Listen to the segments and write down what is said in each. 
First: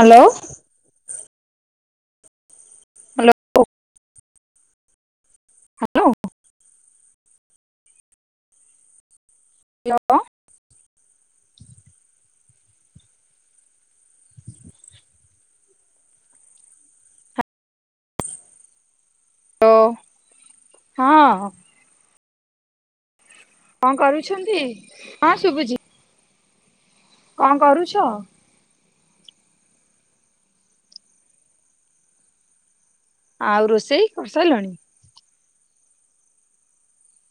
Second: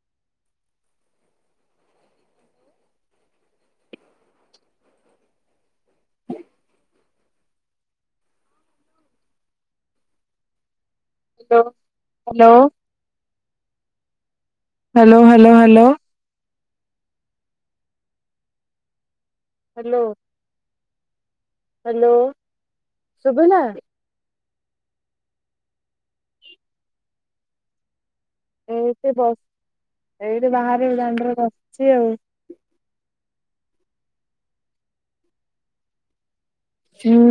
Hello. Hello hello. Hello. Hello hello hello hello hello. Hello. ହଁ। Hello. ଶୁଭିଲା। ଅଛନ୍ତି ହଁ ଶୁଭୁଛି। କଣ କରୁଛ। ଏଇଠି ବ ଏଇଠି ବାହାରେ ଦାଣ୍ଡରେ ବସିଛି ଆଉ। ଆଉ ରୋଷେଇ କରିସାରିଲଣି।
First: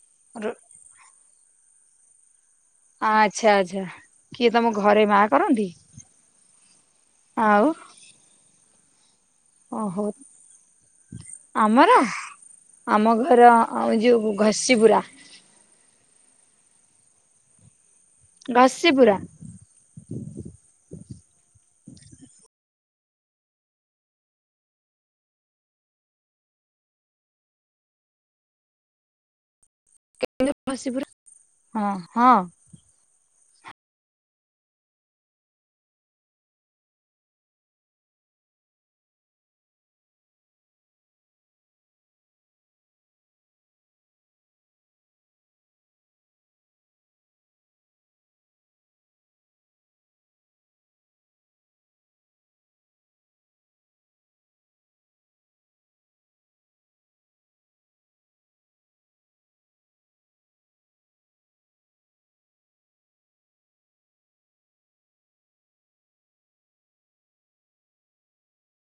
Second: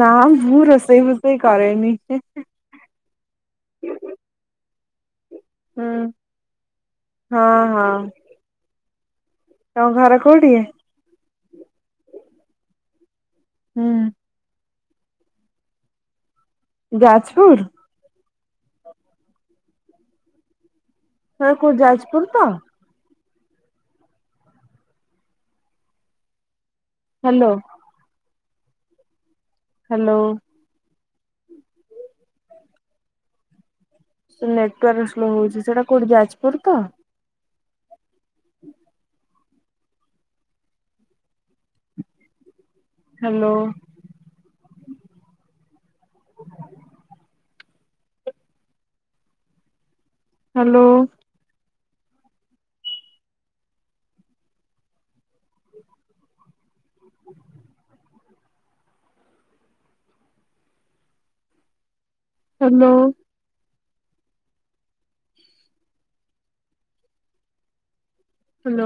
ନା ମୁଁ ରୋଷେଇ ଫୋଷେଇ ରୋଷେଇ କରେନି। ଆଚ୍ଛା ଆଚ୍ଛା। କିଏ ତମ ଘରେ ମା କରନ୍ତି? ହୁଁ ହଁ ଆଉ ହଁ। ତମ ଓହୋ। ଘର କୋଉଠି? ଆମର ଆମ ଘ ଘର ଯୋଉ ଘସ୍ ଶିବୁରା। ଯାଜପୁର। ଘସିପୁରା। ମାନେ କୋଉ ଯାଜପୁର ତ? ହ୍ୟାଲୋ। ହ୍ୟାଲୋ। ଘଷିପୁରା ହଁ ହଁ। ନେଟୱାର୍କ ସ୍ଲୋ ହଉଛି ସେଟା କୋଉଠି ଯାଜପୁର ତ। ହ୍ୟାଲୋ। ହ୍ୟାଲୋ। ହ୍ୟାଲୋ। ହ୍ୟାଲୋ।